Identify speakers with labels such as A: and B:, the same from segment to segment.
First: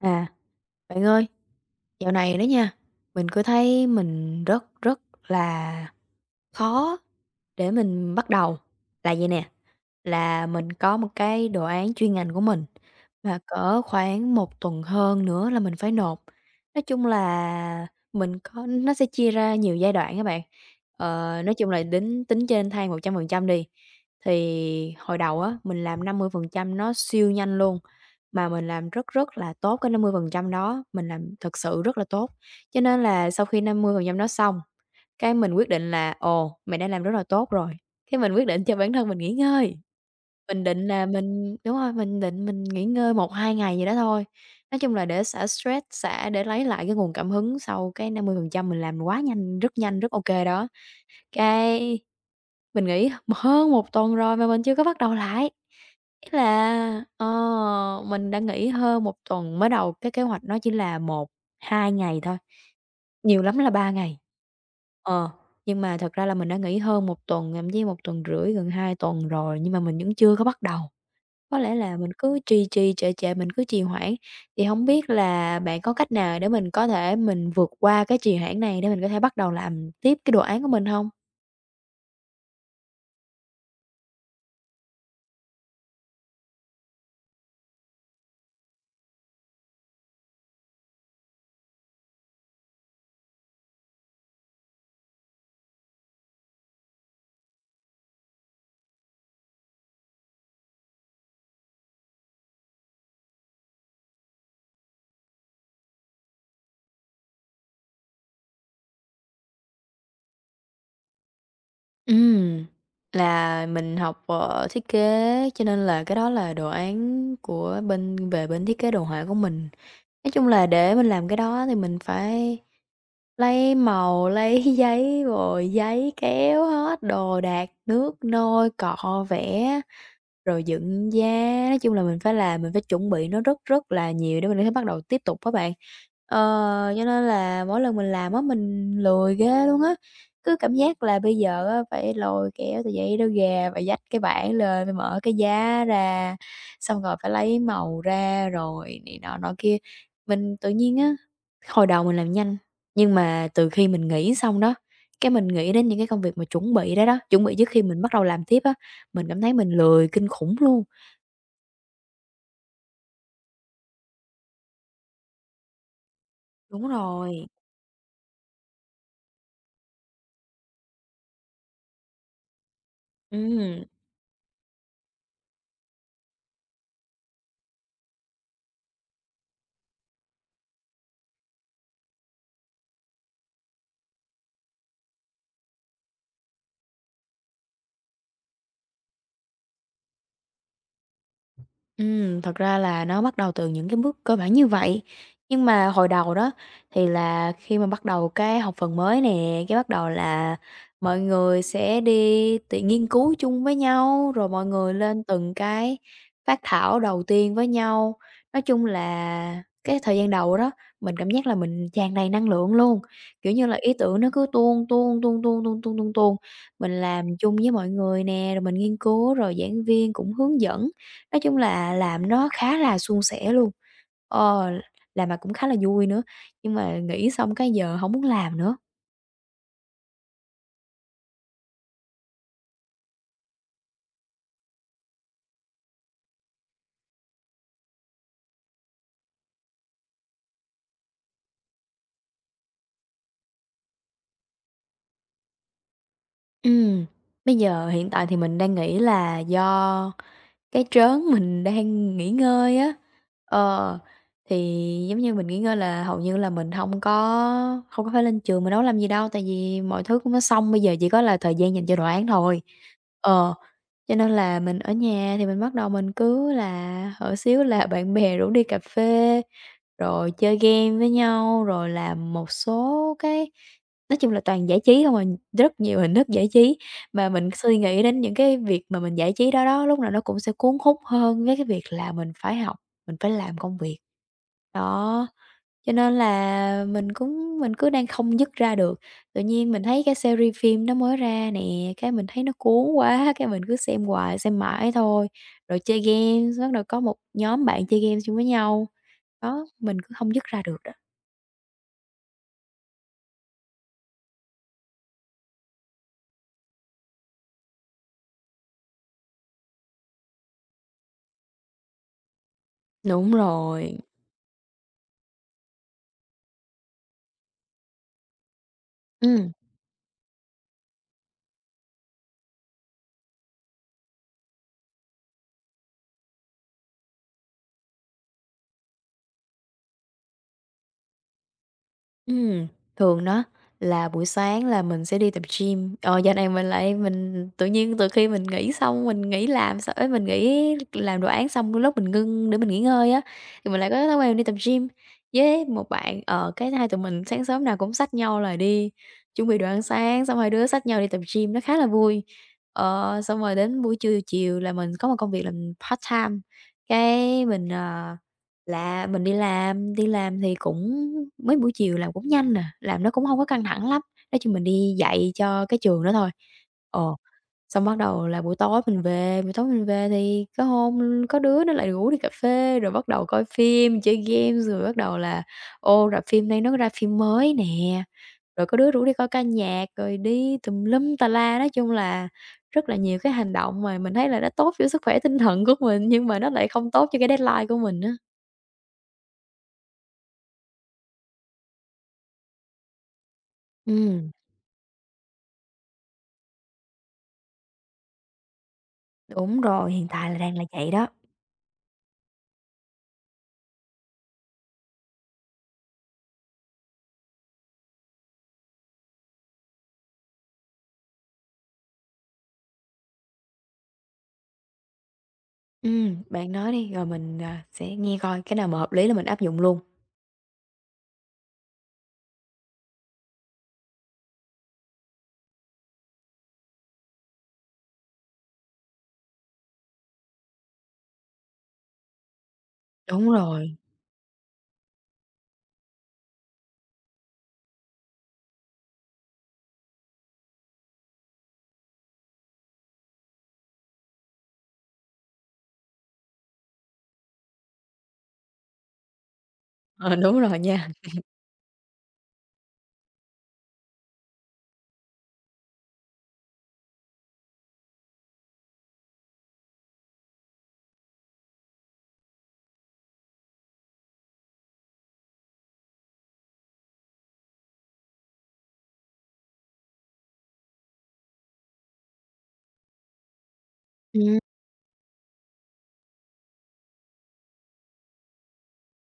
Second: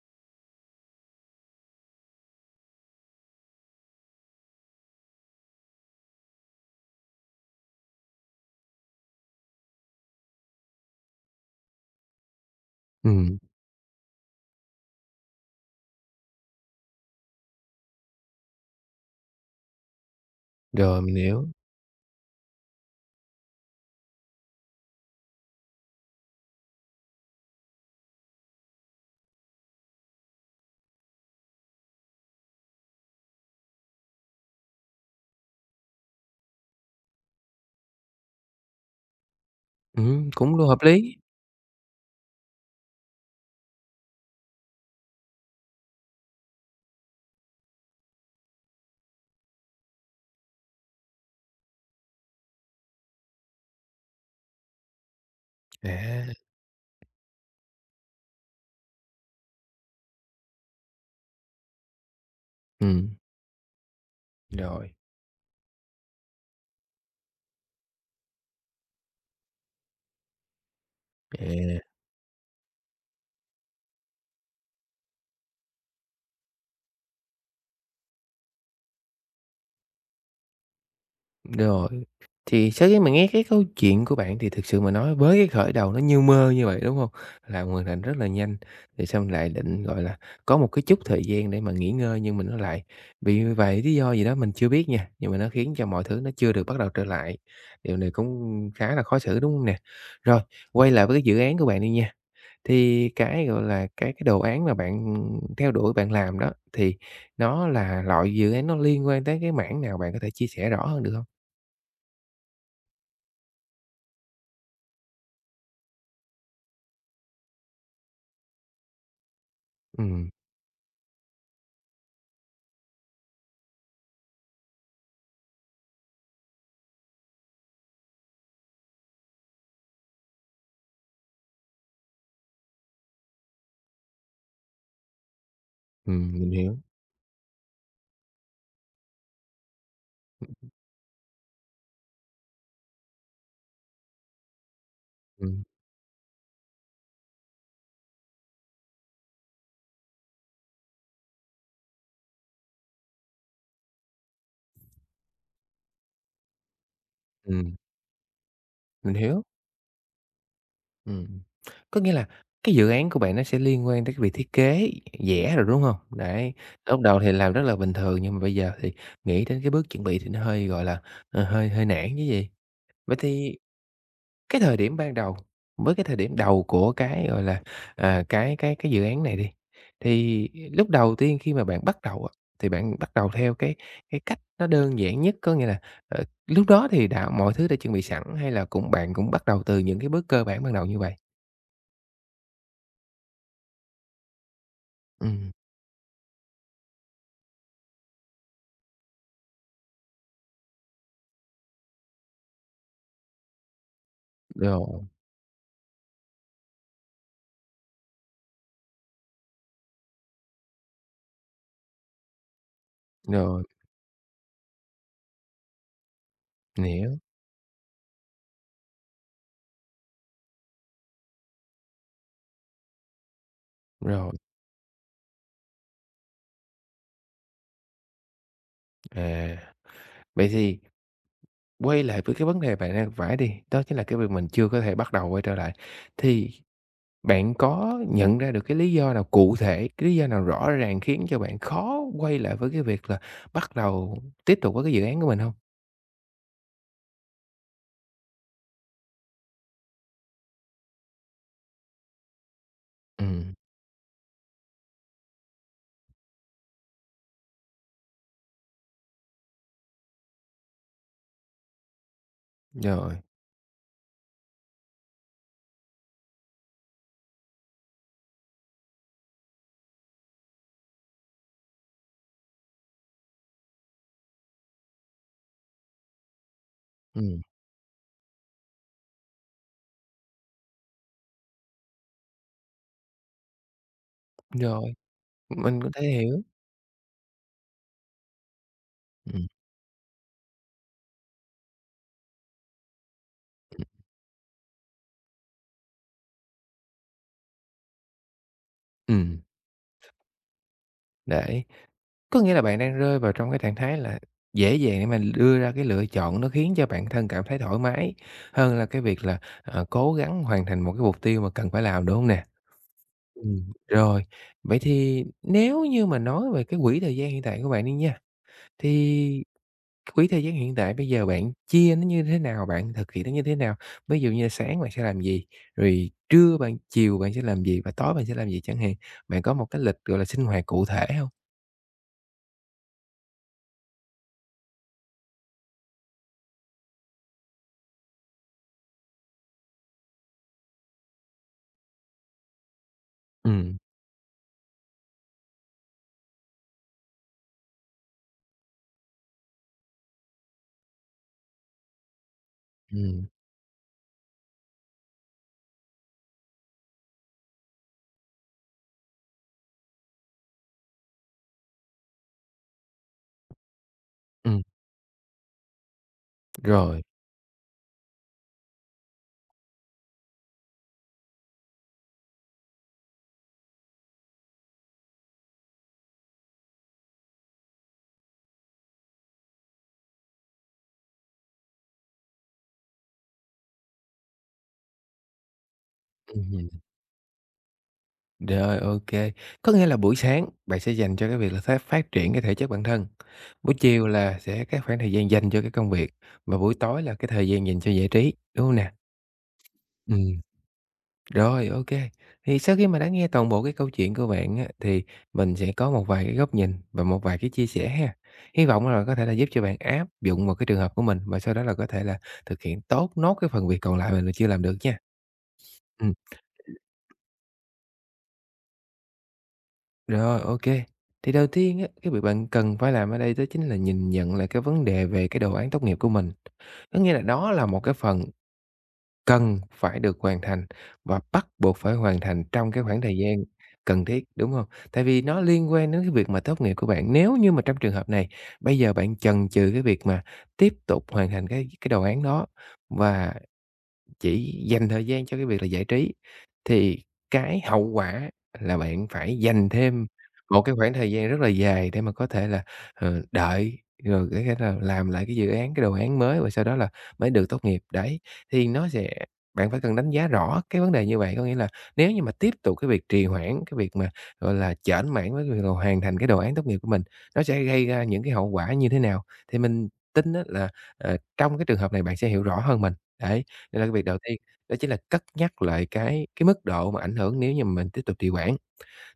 A: À, bạn ơi, dạo này đó nha, mình cứ thấy mình rất rất là khó để mình bắt đầu là vậy nè. Là mình có một cái đồ án chuyên ngành của mình,
B: Ừm,
A: và cỡ khoảng một tuần hơn nữa là mình phải nộp. Nói chung là mình có nó sẽ chia ra nhiều giai đoạn các bạn.
B: rồi, mình hiểu.
A: Nói chung là đính tính trên thang 100% đi, thì hồi đầu á, mình làm 50% nó siêu nhanh luôn, mà mình làm rất rất là tốt cái 50% đó, mình làm thật sự rất là tốt. Cho nên là sau khi 50% đó xong, cái mình quyết định là "Ồ, mình đã làm rất là tốt rồi", cái mình quyết định cho bản thân mình nghỉ ngơi.
B: Cũng
A: Mình
B: luôn hợp
A: định là
B: lý.
A: mình đúng rồi, mình định mình nghỉ ngơi một hai ngày gì đó thôi. Nói chung là để xả stress, xả để lấy lại cái nguồn cảm hứng sau cái 50% mình làm quá nhanh, rất ok đó. Cái mình nghỉ hơn một tuần rồi mà mình chưa có bắt đầu lại. Ý
B: À,
A: là, mình đã nghỉ hơn một tuần, mới đầu cái kế hoạch nó chỉ là một hai ngày thôi,
B: ừm,
A: nhiều lắm là 3 ngày.
B: rồi,
A: Ờ, nhưng mà thật ra là mình đã nghỉ hơn một tuần, thậm chí một tuần rưỡi, gần 2 tuần rồi nhưng mà mình vẫn chưa có bắt đầu.
B: à,
A: Có lẽ là mình cứ trì trì trệ trệ, mình cứ trì hoãn, thì hổng biết là bạn có cách nào để mình có thể mình vượt qua cái trì hoãn này để mình có thể bắt đầu làm tiếp cái đồ án của mình hông?
B: rồi. Thì sau khi mà nghe cái câu chuyện của bạn thì thực sự mà nói với cái khởi đầu nó như mơ như vậy, đúng hông? Làm hoàn thành rất là nhanh, rồi xong lại định, gọi là, có một cái chút thời gian để mà nghỉ ngơi nhưng mà nó lại bị vài lý do gì đó mình chưa biết nha, nhưng mà nó khiến cho mọi thứ nó chưa được bắt đầu trở lại. Điều này cũng khá là khó xử, đúng hông nè? Rồi, quay lại với cái dự án của bạn đi nha. Thì cái, gọi là, cái đồ án mà bạn theo đuổi, bạn làm đó, thì nó là loại dự án nó liên quan tới cái mảng nào? Bạn có thể chia sẻ rõ hơn được không?
A: Ừm, là mình học, thiết kế cho nên là cái đó là đồ án của bên về bên thiết kế đồ họa của mình.
B: Ừm,
A: Nói chung là để mình làm cái đó thì mình phải lấy màu, lấy giấy rồi giấy kéo hết, đồ đạc, nước nôi, cọ vẽ, rồi dựng da. Nói chung là mình phải làm, mình phải chuẩn bị nó rất rất là nhiều để mình có thể bắt đầu tiếp tục các bạn.
B: mình hiểu,
A: Ờ, cho nên là mỗi lần mình làm á, mình lười ghê luôn á, cứ cảm giác là bây giờ á, phải lôi kéo tờ giấy đó ra, phải vách cái bảng lên, phải mở cái
B: ừm,
A: giá ra, xong rồi phải lấy màu ra rồi này nọ nọ kia. Mình tự nhiên á, hồi đầu mình làm nhanh nhưng mà từ khi mình nghỉ xong đó, cái mình nghĩ đến những cái công việc mà chuẩn bị đó đó, chuẩn bị trước
B: ừm,
A: khi mình bắt đầu làm tiếp á,
B: mình
A: mình cảm
B: hiểu,
A: thấy mình lười kinh khủng luôn.
B: ừm. Có nghĩa là cái dự án của bạn nó sẽ liên quan tới cái việc thiết kế, vẽ rồi, đúng hông? Đấy,
A: Đúng
B: lúc đầu thì
A: rồi.
B: làm rất là bình thường nhưng mà bây giờ thì nghĩ đến cái bước chuẩn bị thì nó hơi, gọi là, ờ, hơi hơi nản chứ gì. Vậy thì
A: Ừ.
B: cái thời điểm ban đầu, với cái thời điểm đầu của cái, gọi là, à, cái dự án này đi, thì lúc đầu tiên khi mà bạn bắt đầu á, thì bạn bắt đầu theo cái cách nó đơn giản nhất, có nghĩa là, ờ, lúc đó thì đã mọi thứ đã chuẩn bị sẵn hay là cũng bạn cũng bắt đầu từ những cái bước cơ bản ban đầu như vậy?
A: Thật ra là nó bắt đầu từ những cái bước cơ bản như vậy.
B: Ừm,
A: Nhưng mà hồi đầu đó thì là khi mà bắt đầu cái học phần mới nè, cái bắt đầu là mọi người sẽ đi tự nghiên cứu chung với nhau, rồi mọi người
B: rồi,
A: lên từng cái phát thảo đầu tiên với nhau. Nói chung là cái thời gian đầu đó, mình cảm giác là mình tràn đầy năng lượng luôn, kiểu
B: rồi,
A: như là, ý tưởng nó cứ tuôn, tuôn, tuôn, tuôn, tuôn, tuôn, tuôn, tuôn. Mình
B: mình hiểu,
A: làm chung với mọi người nè, rồi mình nghiên cứu, rồi giảng viên cũng hướng dẫn. Nói chung là làm nó khá là suôn sẻ luôn,
B: rồi,
A: ờ, làm mà cũng khá là vui nữa, nhưng mà nghỉ xong cái giờ hổng muốn làm nữa.
B: à, vậy thì quay lại với cái vấn đề bạn đang gặp phải đi, đó chính là cái việc mình chưa có thể bắt đầu quay trở lại. Thì bạn có nhận ra được cái lý do nào cụ thể, cái lý do nào rõ ràng khiến cho bạn khó quay lại với cái việc là bắt đầu tiếp tục với cái dự án của mình hông?
A: Ừm, Bây giờ hiện tại thì mình đang nghĩ là do cái trớn mình đang nghỉ ngơi á,
B: Ừm,
A: ờ, thì giống như mình nghỉ ngơi là hầu như là mình hông có phải lên trường mà nấu làm gì đâu, tại vì mọi thứ cũng đã xong, bây giờ chỉ có là thời gian dành cho đồ án thôi.
B: rồi,
A: Ờ. Cho nên là mình ở nhà thì mình bắt đầu mình cứ là hở xíu là bạn bè rủ đi cà phê, rồi chơi game với nhau, rồi làm một số cái nói chung là toàn giải trí không à, rất nhiều hình thức giải trí. Mà
B: ừm.
A: mình suy nghĩ đến những cái việc mà mình giải trí đó đó, lúc nào nó cũng sẽ cuốn hút hơn với cái việc là mình phải học, mình phải làm công việc.
B: Rồi,
A: Đó,
B: mình có
A: cho
B: thể
A: nên
B: hiểu.
A: là mình cứ đang không dứt ra được. Tự
B: Ừm,
A: nhiên mình thấy cái series phim nó mới ra nè, cái mình thấy nó cuốn quá, cái mình cứ
B: ừm,
A: xem hoài, xem mãi thôi. Rồi chơi game, bắt đầu có một nhóm bạn chơi game chung với nhau.
B: ừm.
A: Đó, mình cứ không dứt ra được đó.
B: Để có nghĩa là bạn đang rơi vào trong cái trạng thái là dễ dàng để mà đưa ra cái lựa chọn nó khiến cho bản thân cảm thấy thoải mái, hơn là cái việc là, ờ, cố gắng hoàn thành một cái mục tiêu mà cần phải làm, đúng hông nè?
A: Đúng
B: Ừm.
A: rồi,
B: Rồi, vậy thì nếu như mà nói về cái quỹ thời gian hiện tại của bạn đi nha, thì
A: ừm.
B: quỹ thời gian hiện tại bây giờ bạn chia nó như thế nào? Bạn thực hiện nó như thế nào? Ví dụ như là sáng bạn sẽ làm gì, rồi trưa bạn chiều bạn sẽ làm gì và tối bạn sẽ làm gì chẳng hạn. Bạn có một cái lịch, gọi là, sinh hoạt cụ thể không?
A: Ừm, Thường đó là buổi sáng là mình sẽ đi tập gym. Ờ, Dạo này mình lại mình tự nhiên từ khi mình nghỉ xong, mình nghỉ làm xong ấy, mình nghỉ làm đồ án xong lúc mình ngưng để mình nghỉ ngơi á, thì
B: Ừm,
A: mình lại có thói quen đi tập gym với một bạn. Ờ, cái hai tụi mình sáng sớm nào cũng xách nhau là đi chuẩn bị đồ ăn sáng, xong hai đứa xách nhau đi tập gym, nó khá là vui.
B: ừm,
A: Xong rồi đến buổi trưa chiều là mình có một công việc làm part-time, cái mình, ờ là mình đi làm thì cũng mấy buổi chiều làm cũng nhanh nè làm nó cũng hông có căng thẳng lắm, nói chung
B: ừm,
A: mình đi dạy cho cái trường đó thôi. Ờ,
B: rồi,
A: Xong bắt đầu là buổi tối mình về, buổi tối mình về thì có hôm có đứa nó lại rủ đi cà phê, rồi bắt đầu coi phim, chơi game, rồi bắt đầu là "Ô, rạp phim nay nó ra phim mới nè", rồi có đứa rủ đi coi ca nhạc, rồi đi tùm lum tà la. Nói chung là rất là nhiều cái hành động mà mình thấy là nó tốt cho sức khỏe tinh thần của mình, nhưng mà nó lại
B: ừm
A: không tốt cho cái deadline của mình á.
B: rồi, ok. Có nghĩa là buổi sáng bạn sẽ dành cho cái việc là phát phát triển cái thể chất bản thân, buổi chiều
A: Ừm.
B: là sẽ cái khoảng thời gian dành cho cái công việc, và buổi tối là cái thời gian dành cho giải trí, đúng hông nè?
A: Đúng rồi, hiện tại là
B: Ừm.
A: đang là vậy đó.
B: Rồi, ok. Thì sau khi mà đã nghe toàn bộ cái câu chuyện của bạn á, thì mình sẽ có một vài cái góc nhìn và một vài cái chia sẻ ha. Hy vọng là có thể là giúp cho bạn áp dụng vào cái trường hợp của mình và sau đó là có thể là thực hiện tốt nốt cái phần việc còn lại mình chưa làm được nha. Ừm,
A: Bạn nói đi, rồi mình, sẽ nghe coi cái nào mà hợp lý là mình áp dụng luôn.
B: rồi, ok. Thì đầu tiên á, cái việc bạn cần phải làm ở đây đó chính là nhìn nhận lại cái vấn đề về cái đồ án tốt nghiệp của mình. Có nghĩa là đó là một cái phần cần phải được hoàn thành và bắt buộc phải hoàn thành trong cái khoảng thời
A: Đúng
B: gian
A: rồi,
B: cần thiết, đúng không? Tại vì nó liên quan đến cái việc mà tốt nghiệp của bạn. Nếu như mà trong trường hợp này, bây giờ bạn chần chừ cái việc mà tiếp tục hoàn thành cái đồ án đó và chỉ dành thời gian cho cái việc là giải trí thì cái hậu quả là bạn phải dành thêm
A: ờ, đúng rồi
B: một cái
A: nha.
B: khoảng thời gian rất là dài để mà có thể là, ờ, đợi, rồi cái thể là làm lại cái dự án, cái đồ án mới và sau đó là mới được tốt nghiệp. Đấy, thì nó sẽ bạn phải cần đánh giá rõ cái vấn đề như vậy. Có nghĩa là nếu như mà tiếp tục cái việc trì hoãn, cái việc mà, gọi là, chểnh mảng với cái việc là hoàn thành cái đồ án tốt nghiệp của mình, nó sẽ gây ra những cái hậu quả như thế nào? Thì mình tin á là, ờ, trong cái trường hợp này bạn sẽ hiểu rõ hơn mình. Đấy, nên là cái việc đầu tiên
A: Ừm.
B: đó chính là cất nhắc lại cái mức độ mà ảnh hưởng nếu như mà mình tiếp tục trì hoãn.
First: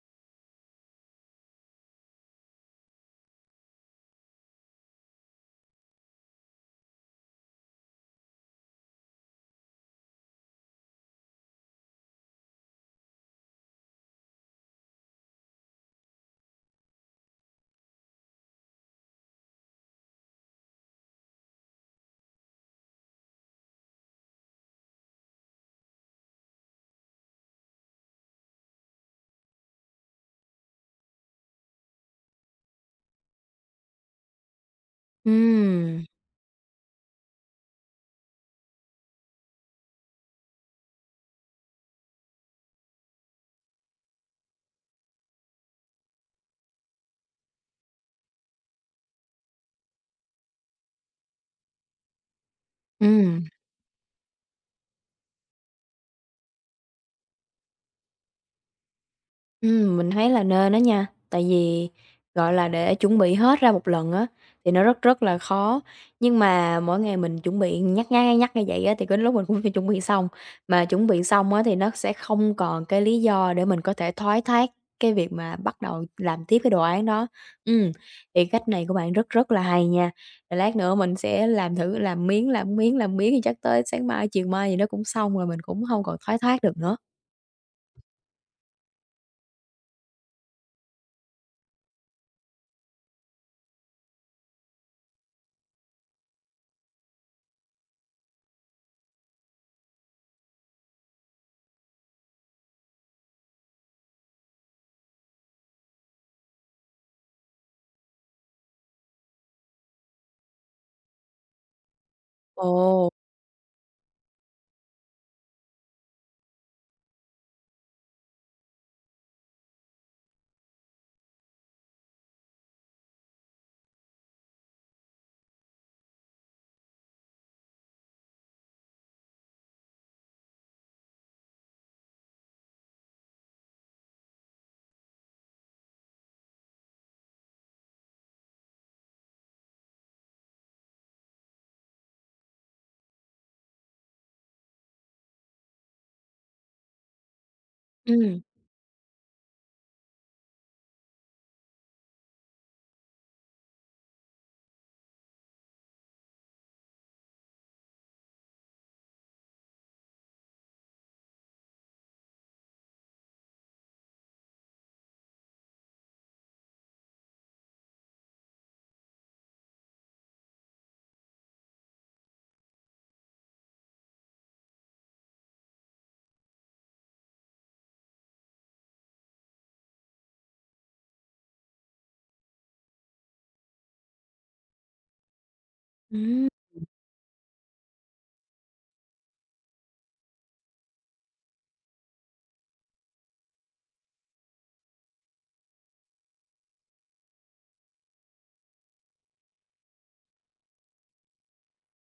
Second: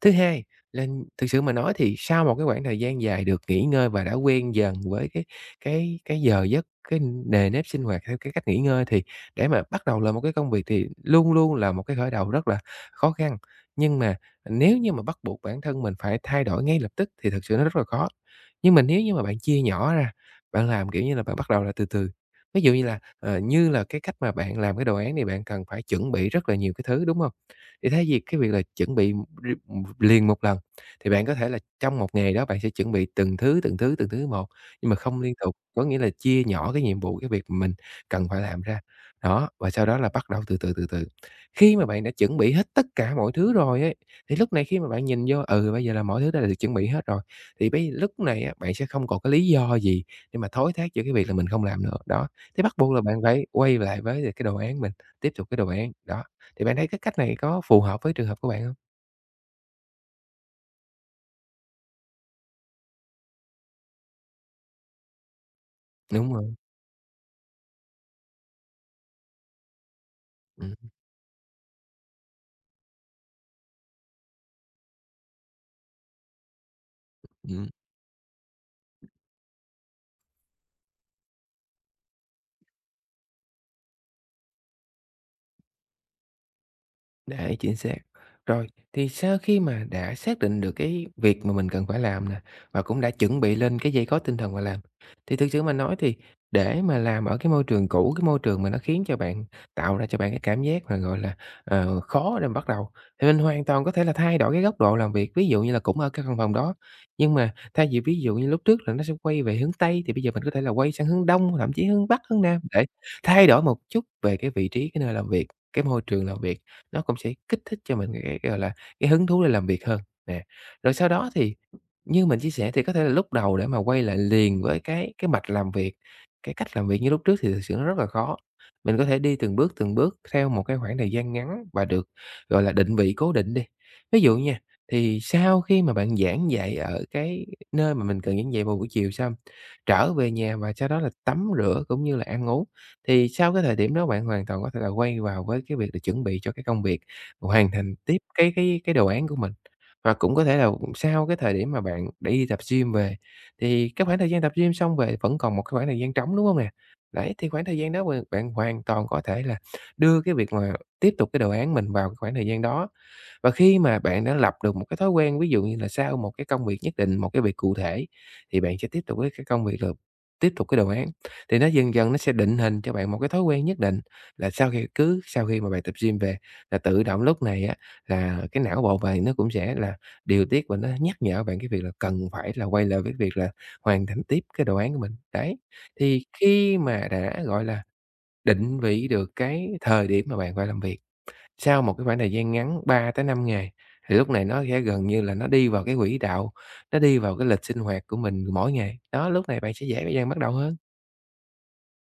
B: Thứ hai là thực sự mà nói thì sau một cái khoảng thời gian dài được nghỉ ngơi và đã quen dần với cái cái giờ giấc, cái nề nếp sinh hoạt theo cái cách nghỉ ngơi thì để mà bắt đầu làm một cái công việc thì luôn luôn là một cái khởi đầu rất là khó khăn. Nhưng mà nếu như mà bắt buộc bản thân mình phải thay đổi ngay lập tức thì thực sự nó rất là khó. Nhưng mà nếu như mà bạn chia nhỏ ra, bạn làm, kiểu như là, bạn bắt đầu là từ từ. Ví dụ như là, ờ, như là cái cách mà bạn làm cái đồ án thì bạn cần phải chuẩn bị rất là nhiều cái thứ, đúng không? Thì thay vì cái việc là chuẩn bị r liền một lần, thì bạn có thể là trong một ngày đó bạn sẽ chuẩn bị từng thứ, từng thứ, từng thứ một, nhưng mà không liên tục, có nghĩa
A: Ừm,
B: là chia nhỏ cái nhiệm vụ, cái việc mà mình cần phải làm ra. Đó, và sau đó là bắt đầu từ từ, từ từ. Khi mà bạn đã chuẩn bị hết tất cả mọi thứ rồi ấy, thì lúc này khi mà bạn nhìn vô, ừ, bây giờ là mọi thứ đã được chuẩn bị hết rồi, thì lúc này á, bạn sẽ không còn cái lý do gì để mà thối thác giữa cái việc là mình không làm nữa. Đó, thế bắt buộc là bạn
A: ừm.
B: phải quay lại với cái đồ án mình, tiếp tục cái đồ án, đó. Thì bạn thấy cái cách này có phù hợp với trường hợp của bạn hông?
A: Mình thấy là nên đó nha, tại vì, gọi là, để chuẩn bị hết ra một lần á, thì nó rất rất là khó.
B: Đúng
A: Nhưng
B: rồi,
A: mà mỗi ngày mình chuẩn bị nhắc nhắc, nhắc như vậy á, thì đến lúc mình cũng phải chuẩn bị xong,
B: ừm,
A: mà chuẩn bị xong á, thì nó sẽ không còn cái lý do để mình có thể thoái thác cái việc mà bắt đầu làm tiếp cái đồ án đó.
B: ừm.
A: Ừm, thì cách này của bạn rất rất là hay nha, rồi lát nữa mình sẽ làm thử làm miếng, làm miếng, làm miếng thì chắc tới sáng mai, chiều mai gì nó cũng xong rồi, mình cũng không còn thoái thác được nữa.
B: Đấy, chính xác. Rồi, thì sau khi mà đã xác định được cái việc mà mình cần phải làm nè, và cũng đã chuẩn bị lên cái dây có tinh thần mà làm, thì thực sự mà nói thì để mà làm ở cái môi trường cũ, cái môi trường mà nó khiến cho bạn tạo ra cho bạn cái cảm giác mà, gọi là, ờ, khó để mà bắt đầu, thì mình hoàn toàn có thể là thay đổi cái góc độ làm việc. Ví dụ như là cũng ở cái căn phòng đó, nhưng mà thay vì ví dụ như lúc trước là nó sẽ quay về hướng Tây, thì bây giờ mình có thể là quay sang hướng Đông, thậm chí hướng Bắc, hướng Nam để
A: Ồ,
B: thay đổi một chút về cái vị trí, cái nơi làm việc, cái môi trường làm việc nó cũng sẽ kích thích cho mình cái, gọi là, cái hứng thú để làm việc hơn, nè. Rồi sau đó thì như mình chia sẻ thì có thể là lúc đầu để mà quay lại liền với cái mạch làm việc, cái cách làm việc như lúc trước thì thực sự nó rất là khó. Mình có thể đi từng bước theo một cái khoảng thời gian ngắn và được, gọi là, định vị cố định đi. Ví dụ nha, thì sau khi mà bạn giảng dạy ở cái nơi mà mình cần giảng dạy vào buổi chiều xong, trở về nhà và sau đó là tắm rửa cũng như là ăn uống thì sau cái thời điểm đó bạn hoàn toàn có thể là quay vào với cái việc là chuẩn bị cho cái công việc, hoàn thành tiếp
A: ừm,
B: cái đồ án của mình. Và cũng có thể là sau cái thời điểm mà bạn để đi tập gym về, thì cái khoảng thời gian tập gym xong về vẫn còn một cái khoảng thời gian trống, đúng không nè? Đấy, thì khoảng thời gian đó bạn bạn hoàn toàn có thể là đưa cái việc mà tiếp tục cái đồ án mình vào cái khoảng thời gian đó. Và khi mà bạn đã lập được một cái thói quen, ví dụ như là sau một cái công việc nhất định, một cái việc cụ thể thì bạn sẽ tiếp tục với cái công việc là tiếp tục cái đồ án, thì nó dần dần nó sẽ định hình cho bạn một cái thói quen nhất định là sau khi cứ sau khi mà bạn tập gym về là tự động lúc này á, là cái não bộ bạn nó cũng sẽ là điều tiết và nó nhắc nhở bạn cái việc là cần phải là quay lại với việc là hoàn thành tiếp cái đồ án của mình. Đấy, thì
A: ừm.
B: khi mà đã, gọi là, định vị được cái thời điểm mà bạn phải làm việc sau một cái khoảng thời gian ngắn 3 tới 5 ngày, thì lúc này nó sẽ gần như là nó đi vào cái quỹ đạo, nó đi vào cái lịch sinh hoạt của mình mỗi ngày. Đó, lúc này bạn sẽ dễ dàng bắt đầu hơn.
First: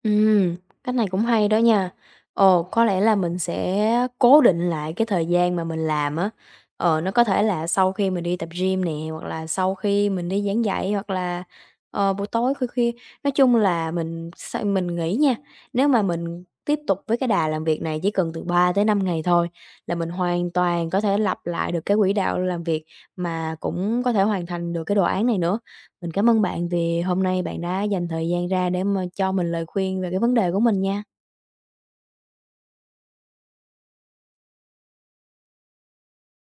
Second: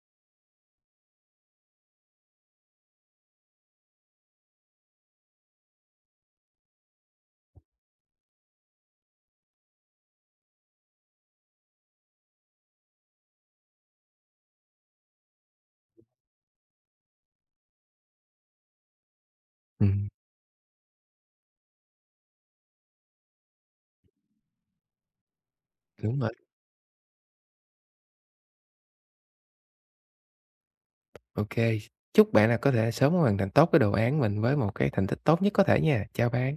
A: Ừm, Cách này cũng hay đó nha. Ồ, có lẽ là mình sẽ cố định lại cái thời gian mà mình làm á. Nó có thể là sau khi mình đi tập gym nè, hoặc là sau khi mình đi giảng dạy, hoặc là, buổi tối khuya khuya. Nói chung là mình nghĩ nha, nếu mà mình tiếp tục với cái đà làm việc này chỉ cần từ 3 tới 5 ngày thôi là mình
B: Ừm,
A: hoàn toàn có thể lặp lại được cái quỹ đạo làm việc, mà cũng có thể hoàn thành được cái đồ án này nữa. Mình
B: đúng
A: cảm
B: rồi,
A: ơn bạn vì hôm nay bạn đã dành thời gian ra để mà cho mình lời khuyên về cái vấn đề của mình nha.
B: ok. Chúc bạn là có thể sớm hoàn thành tốt cái đồ án mình với một cái thành tích tốt nhất có thể nha. Chào bạn.